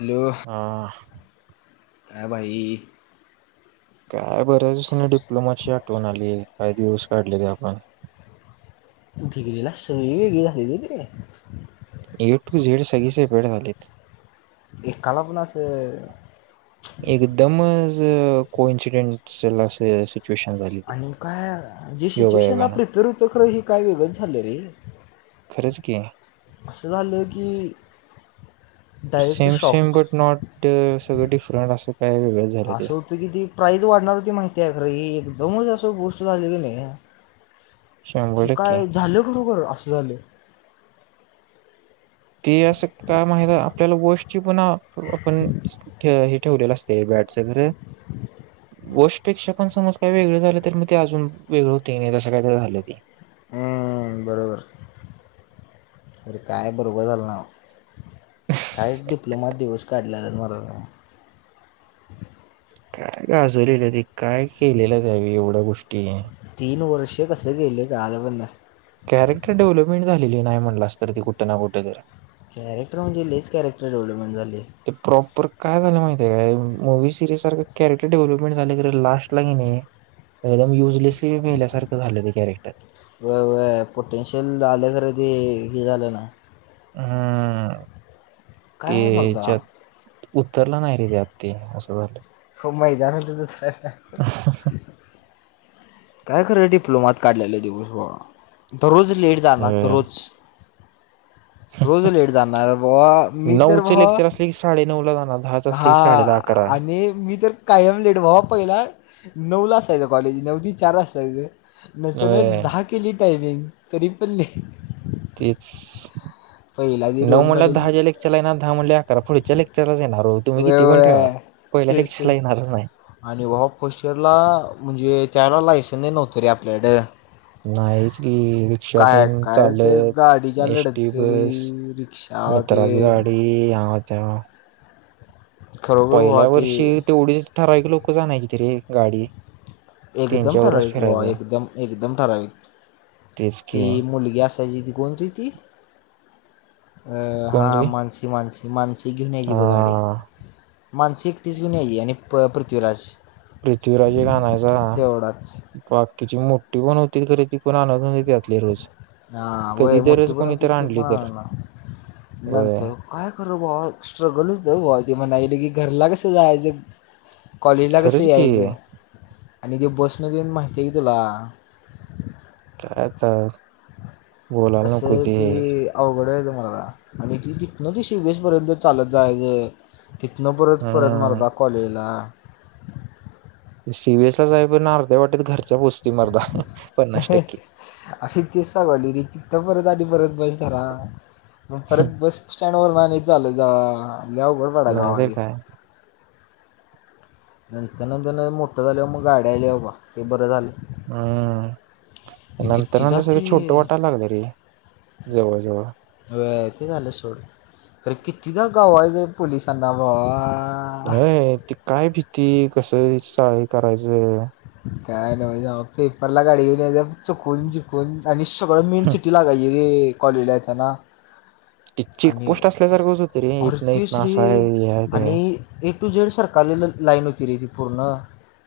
Hello काय भाई काय बऱ्याच दिसाांने डिप्लोमा ची आठवण आली काय दिवस काढले ते आपण [unintelligible] ए टू झेड सगळे सेपरेट झालेत. एक कालापण असं को इनसिडेंट [unintelligible] आणि काय जे सिच्युएशनला योगायोगानं प्रिपेअर होतं खरं हे काय वेगळंच झालं रे. कींग असं झालं की direct same same shock but not सगळं डिफरंट असे असं होतं कि ती प्राईज वाढणार होती माहिती आहे का तर एक दम असं बूष्ट झालेलं नाही आहे. शंभर कि टक्के काय झालं खरोखर आसं झालं. ती असं काय माहि आपल्याला वाॅशची पण आपण हे ठेवलेलं असते बॅटच खर वाॅशपेक्षा पण समज काही वेगळ झालं तर मग ते अजून वेगळं होते नाही तसं काही झालं की हम्म बरोबर अरे काय बरोबर झालं ना हो काय डिप्लोमा दिवस काढलेल मर काय गाजवलेलं काय केलेलं त्यावेळी एवढ्या गोष्टी. पूर्ण वर्ष कसं गेले गाल बघ ना. कॅरेक्टर डेव्हलपमेंट झालेली नाही म्हणलास तरी ती कुठं ना कुठे तरी कॅरेटर म्हणजे लीईच कॅरेटर डेव्हपमेंट झाले. ते प्रॉपर काय झालं माहितीय का मूवी सिरीिज सारखं कॅरेक्टर डेव्हलपमेंट झालं कि लास्ट ला का नाही एकदम युजलेसली मेल्यासारखं झालं ते कॅरेक्टर. व पोटेनशियल आलं खरं ते हे झालं ना हम्म काय मर्दा तेच्यात उतरला नाही रे व्याप ते असं झालं. खूप मैदान होत दुसर काय खरं डिप्लोमात काढलेले दिवस दररोज लेट झाला तर हम्म रोज रोज उशिरा जाणार, मी तर नऊचे लेक्चर असले की साडे नऊ ला जाणार दहाच असले की हा, साडे दहा अकरा आणि मी तर कायम लेट व पहिला नऊला असायच कॉलेज नऊला चार वाजता नंतर होय दहा केली टायमिंग तरीपल्ली तेच ती नऊ रोहन म्हणले, पाटील दहा च्या लेक्चरला येणार दहा म्हणले अकरा पुढच्या लेक्चरला येणार ओ होय- होय, तेच तेच येणारच नाही आणि व पोस्चरला म्हणजे त्यावेळी आपल्याकडे लायसन्स नव्हते नाहीच की रिक्षा देईन, काय ते चालत गाडीच्या एसटी बस, लढतरी रिक्षा मित्राची ते गाडी त्या खरोखर भावा पहिल्या ते वर्षी तेवढीच ठराविक लोक जाणयची तरीे गाडी एकदम त्यांच्यावरूनच ठराविक वा फिरायचं एकदम-एकदम ठराविक, तेच ती की मुलगी असायची ती कोणती ती? अ... कोण हा.. रे मानसी-मानसी हिमांशी घेवून याची हा बघ गाडी माणसी एकटीच घेऊन यायची आणि पृथ्वीराज पृथ्वीराजे गाण तेवढाच बाकीची मग िकण होतील खर तिक आण [unintelligible] हा होय मोठी पण कोणी होती तर ती, आणली तर पणला होय नंतर काय खरे, स्ट्रगल होत बा ते म्हणाले की घरला सु जायध [inaudible] कॉलला कस खरंच की याच? आणि ती बस ने देन माहिती आहे क तुला काय ते बोलायला कसं नको आहे ते, अवघड आहे तुम्हाला आणि तिथ न ते वेशी पर्यंत चालत जायचं तिथनं परत-परत हम्म मर्दा कॉलेजला सीबीएस ला जा आहे पण ना अर्ध्या वाटतेत घर अरे तेच सांगत, तिथून तर परत परत बस रा मग परत बस स्टँडवरन आ चालत नाही जा तर [inaudible] काय ह्यांच्या नादानं मोठं झाल्यावर मग गाडी आली बाबा ते बरं झालं. हम् हे नंतर नंतर कितीदा सगळं ते छोटं वाटायला लागलं रे जवळ जवळ. व्हय, ते झालं सोड अरे कितीदा घावायचंय पोलिसांना भावा अ ते काय बी ती कसं [inaudible] करायचं काय नवंच अबा पेपरला गाडी आल्यावर चुकवून बिकवून आणि सगळ मेन सिटी लागायची. ते कॉलेजला येताना. ती आणि चेकपोस्ट असल्यासारखंच होतं रे आरे इथनं तेच इथनं असं आहे रे हे आहे ते आणि आहे. ए टू झेड सरकारी ला लाईन होती रे ति पुर्ण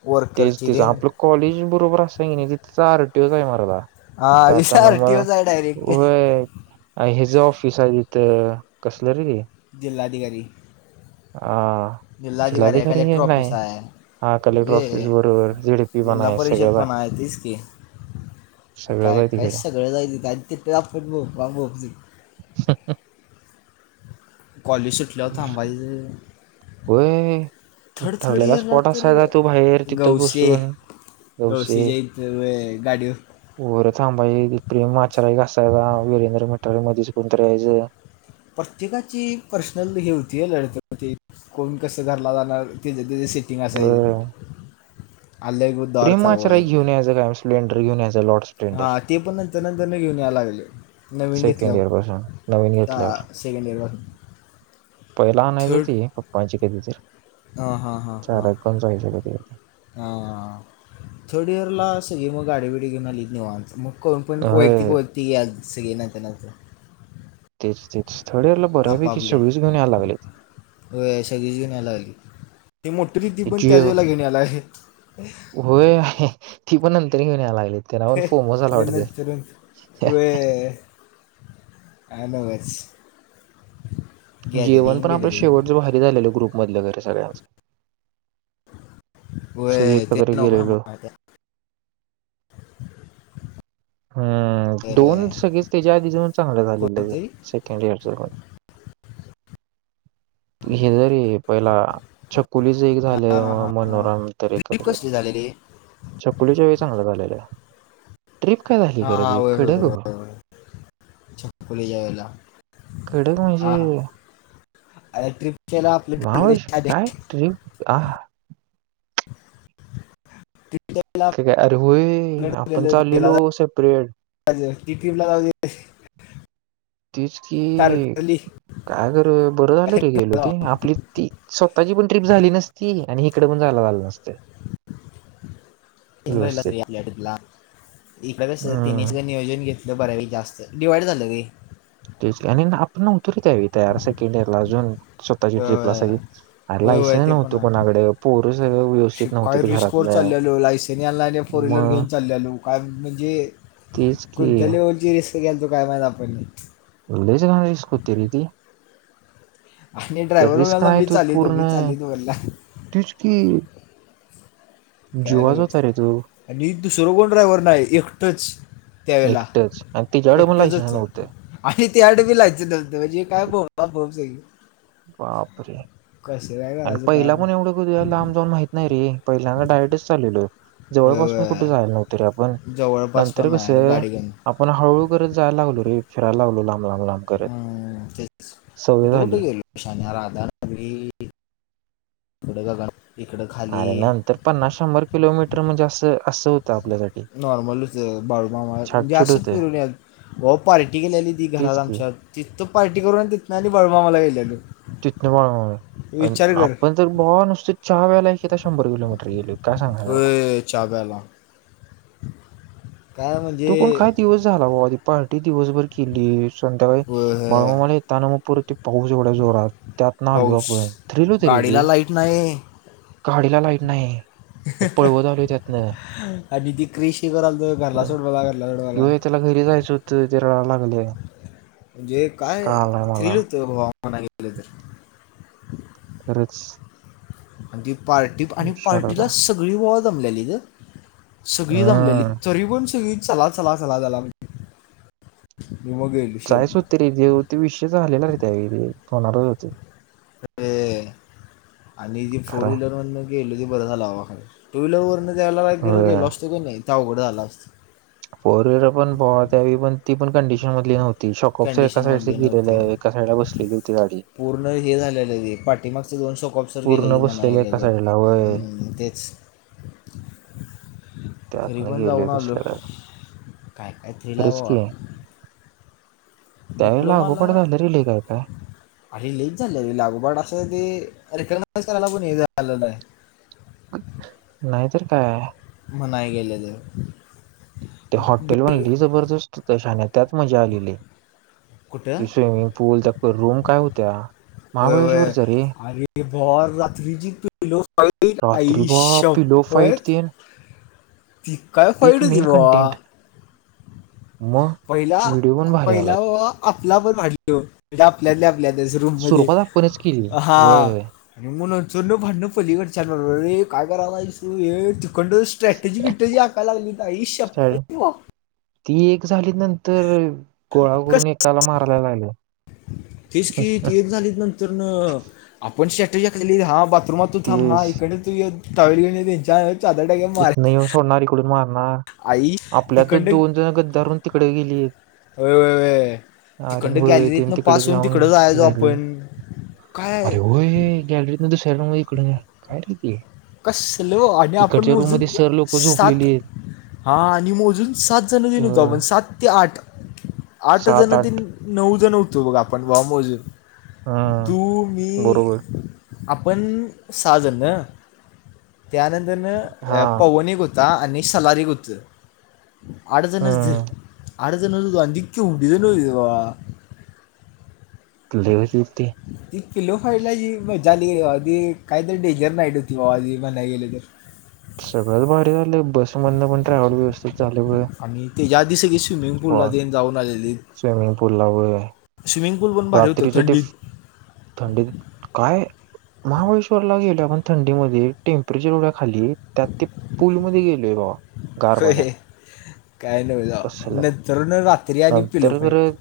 वर्कर तिच आपलं कॉलेज बरोबर असय तिथं आरटीओचय मर्दा. हा जाताना आर म टी ओच आहे डायरेक्ट व्हय, हेज ऑफिसय ति त कसलं रं त जिल्हाधिकारी आ, जिल्हाधिकारीय जिल्हाधिकारी कलेक्टर हे नाही ऑफिसय हा कलेक्टर ऑफिस लय बरोबर झेडपी पण जिल्हा आहे परिषद सगळंच आहे पणय तेच की सगळंच काय आहे काय तिकडे सगळंच आहे, तिथं आन् तिथंच आप कॉलेज सुटल्यावर थांबायचं होय थर्ड थर्ड ठरलेला इयरला स्पॉट तर असायचा तो बाहेर तिथं गवसे बसून गवसे जयन्ते व्हय गाडीवर ती प्रेम आचारी एक असायचा [inaudible] मध्येच कोणतरी येयचं. प्रत्येकाची पर्सनल हे होती लडतर होती कोण कसं घरला जाणार. ते तेझ सेटिंग असायची. होय आलय प्रेम आचराय घेऊन यायचं काय स्प्लेंडर घेऊन यायचं लॉर्ड [unintelligible] हा स्प्लेंडर ते पण नंतर, नंतर न घेऊन यायला लागल. सेकंड इयर पासुन नवीन घे हा सेकंड इयर पासून. पहिलं आणायचा ते पप्पाची कधीतर हा, हा, हा, हा, कधी कधी हा, थर्ड इयर ला सगळे मग गाडी बिडी घेऊन आलीत मग निवांत, मग करून पण वैयक्तिक होय वैयक्तिक याल सगे नायता नात सिक्स आपापले, व्हय सगळीच घिऊन यायला लागली. ते मोठरी ती पण त्याच जिओ वेळेला घेऊन यायला लागली. होय ती पण नंतर घेऊन यायला लागलीत. ते नावर फोम झाला पण वाटत? नंतर काय नवच जेवण गॅदरिंग तर आपलं शेवटच गॅदरिंग भारी झालेलं, ग्रुप मधलं घर हाय सगळ्यांच सगळे व्हय, एकत्र तिनं न्हव का गेलेलो मा हम्, दोन सगळेच त्याच्या आधी जेंव्हा चांगलं झालेलं तरी, कोणतरी सेकंड इयरच कॉलेज, पण हे जरी पहिला च पोरीच एक हा हा झालं हा हा मनोरम तर ट्रिप एकत्र कसली झालेली चकुलीच्या वेळी चांगलं झालेलं. ट्रीप काय झाली हा खरं हा ती होय होय कडक, बरोबर छकुलीच्या वेळेला कडक हा म्हणजे हा अरे ट्रिपच्या वेळेला आपलं ठरलेलं महाबळेश्वर शादे काय ट्रीप आहा ट्रिपच्या वेळेला तर काय, अरे आपलं होय, आपण ठरलेलं गेला चाललेलो सेपरेट जायचं ती ट्रिपला जाऊ दे तीच की तारकली काय गरज बरं झालं रे गेलो ते, आपली ती स्वतःची पण ट्रीप झाली नसती ती आणि इकडं पण जायला झालं नसते. आपल्यातला [unintelligible] इकडं कसं तिने हम्म सं नियोजन घेतलं बऱ्यापैक जास्त डिवाईड झालंय रे तेच की, आणि आपण न्हवतो की त्यावेळी तयार, सेकंड इयर ला अजून. स्वतःची ट्रिपला व्हय, सगळी अरे व्हय व्हय लायसन ते पण नव्हतं कोणाकडे पोरं सगळं आहे व्यवस्थित काय नव्हतीत रिस्क वर घरातनं चाललेलो, लायसन यायला न्हवत, फोर व्हीलर मग घेऊन चाललेलो, काय म्हणजे तेच की कोणत्या लेवलची रिस्क गेल तो काय माहित? आपण लय रिस्क होती रे ती [unintelligible] आणि तर ड्रायव्हर दादा का मी चालवितो, मी चालवितो, म्हणलो - तेच, की काय, जीवाच होता रे तो आणि दुसर कोण ड्रायवर नाय, एक टच एकटंच, आणि ती झाडं पण लय छान व्हतं. त्याच्याकडं पण लायसेन्स न्हवता तेला जे काय बोललं जाईल बापरे काय आणि करायचं पहिला काम पण एवढं कधी लांब जाऊन माहित नाही रे पहिल्यांदा डायरेक्टच चाललेलो होय, जवळपासून कुठे जायला नव्हतं रे आपण होय. जवळपास नंतर पण नाही कसं गाडी घेऊन आपण हळूहळू करत जायला लागलो रे फिरायला लागलो लांब लांब लांब करत हम तेच सवय कुठं कुठं झाली गेलो राधा नगरी कडेला लाव अरे नंतर पन्नास शंभर किलोमीटर म्हणजे असं असं हो नॉर्मलच बाळूमामा म्हणजे छाटछूट असंच होतं फिरून व पार्टी केलेली ती घरात तेच की आमच्यात तित पार्टी करून तिथनं आणि बाळूमामाला गेलेलो तिथनं बाळूमामाला आणि विचार कर आपण ज बवा नुसतं चहा प्याला आत्ता शंभर किलोमीटर गेलोय होय चहा प्यायला काय तो पण म्हणजे काय दिवस झाला बाबाते पार्टी दिवसभर केली संध्याकाळी व- हे, बाळूमामानं येताना पुरते पाऊस एवढ्या जोरात त्यात ना आलू पाऊस आपण होत रे गाडीला लाईट नाही गाडीला लाईट नाही हे पळवत आलोय त्यातनं आणि ती क्रिशी करालतं घरला सोड जे त्याला घरी जायचं होतं ते रडायला लागले काळालय मला बघायचं गेलं तर खरंच आधी पार्टी आणि विचार पार्टीला होता सगळी व जमलेली गं सगळी जमलेली हम्म तरी पण सगळी चला चला चला झाला जायचं होते रे जेव तो विषय झालेला रे त्यावेळी फोनवर त तेे आणि जी फोर खरंय व्हीलर वाले गेल ते बरं झालं भावा टू व्हीलर वरनं द्यायला होय गेलो असतो की नाही त्या उघडं आला अस फोर व्हीलर पण भ त्यावी पण ती पण कंडिशन मधली नव्हती शकोपसर एका साईडचे कंडिशनमधले गेलेले नव्हते एका साईडला बसलेली होती गाडी [unintelligible] कॉपसर पूर्ण गेलेली मना बसलेलं एका गले साईडला वय हम्म तेच तरी त्यातनं पण गेलोय जाऊन आलो कसल्या काय काय खरंच कायतथिलावा की त्यावेळी डिप्लोमाला लागोपाठ झालं रे लय काय काय आहे लागूबाट असं दे [unintelligible] नाही तर काय मनाय गेल तर ते हॉटेल म्हनली जबरदस्त तशाण्यात त्यात मजा आलेली कुठं त स्विमिंग पूल त्या रूम काय होत्या होय होय महाबळेश्वरच्या रे अरे भावा रात्री जी पिलो फाईट रात्री आई श बाप पिलो फाईट तेन ती काय पीक फाडदि मेल भावा कंटेंट मग व्हिडिओ पण भारी आलाय आपल्या पण वाढलो आपल्या रूम मध्ये सुरुवात आपणच केली वय हा वय भांडण पलीकड च्या रे काय करालायस ये ण स्ट्रॅटजी बटजी हाका लाली त ह शप स्टार्ट वा ती एक ली नंतर गोळा कस करून एकाला मारायला लागलं तेच की पणेठ खाली हा त्रुमतुथ थांब हा तेच इकड तु य तवरी घ त्यांच्या चादर टाक मार सण इकडं मार म आई आपल्या तर तिकडं दोन जण गद्दारून तिकड गेली होय, होय, होय. तिकडं आरणळ गॅलरीतनं तिकडे पास होऊन जाऊन तिकडं जायचो गले आपण काय अरे होय गॅलरी दिस श इकड काय र ते कसलो आणि आपण इकडच्या रूम मोजून मध्ये सर लोक सात झोपलेली आहेत. हा आणि मोजून सात जण देन होतो होय आपण सात ते आठ आठ जण त नऊ जण हो तू बघ आपण ब मोजून हम्म तू मी बरोबर आपण साजन हा त्यानंतरन हा पवनिक होत ता आणि सलारी एक होतं. आठजण च धर. हम्म आठजणच आधी केवढी होतीत भावा [unintelligible] पिलो फाईटला जी मजा आली की नाई भावा ती काहीतरी डेंजर नाईट होती भावा म्हणाय गेले तर. सगळंच भारी झालं बसमधन पण ट्रॅवल व्यवस्थित झालं होय तेज्या आधी सगळी स स्विमिंग पूलला तेन जाऊन आलेलीत स्विमिंग पूल ला वय स्विमिंग पूल पण भारी होतं रात्रीच ते थंडीत थंडीत काय महाबळेश्वर ला गेलो आपण थंडीमधी टेम्परेचर एवढ्या खाली त्यात ते पूलमध्ये गेल दे भावा होय काही नव्हच बाबा कसलं नंतरन रा नंतर खरं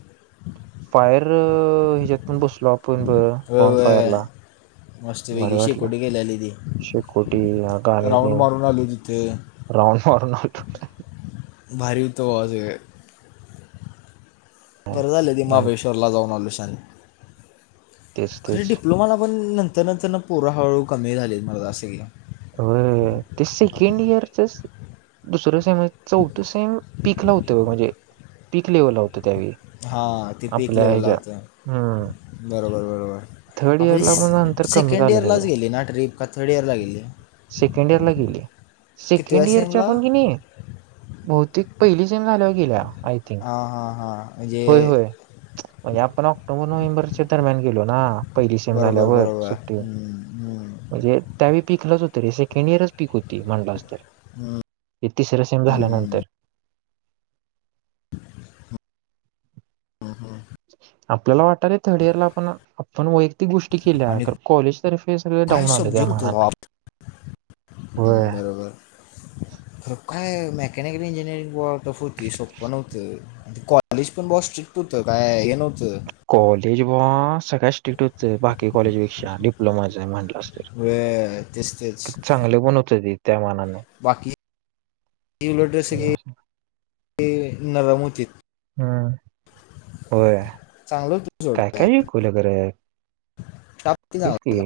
फायर अ हेज्यात आपण बसलो आपण बघ बॉन फायर होय ला मस्त वेगळी शेकोटी केलेली ती. शेकोटी गाणी तेन हे राऊंड मारून आलो भारी हुतं तवाच वेळ बरं झालं ते अं, महाबळेश्वरला जाऊन आलोय. चालेल तेच खर तेच डिप्लोमाला पण न तर नंतरन पोर हळूहळू कमी झाली मर्दा सगळी. होय ते सेकंड इयरचच दुसरंच चौथ सेम पीकला होत बघ म्हणजे पिक लेवल ला हो हां ते पीक लेवल ला होतं हम्म बरोबर बरोबर थर्ड आपली इयरला पण नंतर कमी सेकंड झालं इयरलाच सगळं गेली ना ट्रीप का थर्ड इयरला गेली? सेकंड इयरला गेली कितव्या सेकंड इयरच्या सेमला पण की नाही बहुतेक पहिली सेम झाल्यावर गेल्या. आय थिंक हां हां हां म्हणजे होय होय म्हणजे आपण ऑक्टोबर नोव्हेंबरच्या दरम्यान गेलो ना पहिली सेम बरोबर झाल्यावर बरोबर सुट्टी हम्म, हम्म. म्हणजे त्यावेळी पिकलच होत तरी सेकंड इयरच पीक होती म्हणलास तर हे तिसरे सेम झाल्यानंतर ह्म्म ह्म्म. आपल्याला वाटायल थर्ड इयर ला आपण आपण वैय क्तिक गोष्टी केल्या आणि तर कॉलेज तर्फे सगळ काय डाऊन आलं त्या सब्जेक्ट होतं मानान, बाप. व्हय. हम्म, बरोबर कॅनकनी इंजीनियरिंग वर्क टफ होती सोप्प नव्हतं कॉल कॉलेश पण ब स्ट्रिक्ट होतं काय हे नव्हतं. कॉलेज बुवा सगळ्या स्ट्रिक्ट होतं बाकी कॉलेजपेक्षा डिप्लोमाच म्हण असतेर वे तेच तेच चांगले पण होते ते त्या मानानं बाकी इनबरटर सगळे नरम होतेत हम्म होय चांगलं होतं सोड काय काय आहे खुल्यागर टाप ते चांगलं फिस होतं. की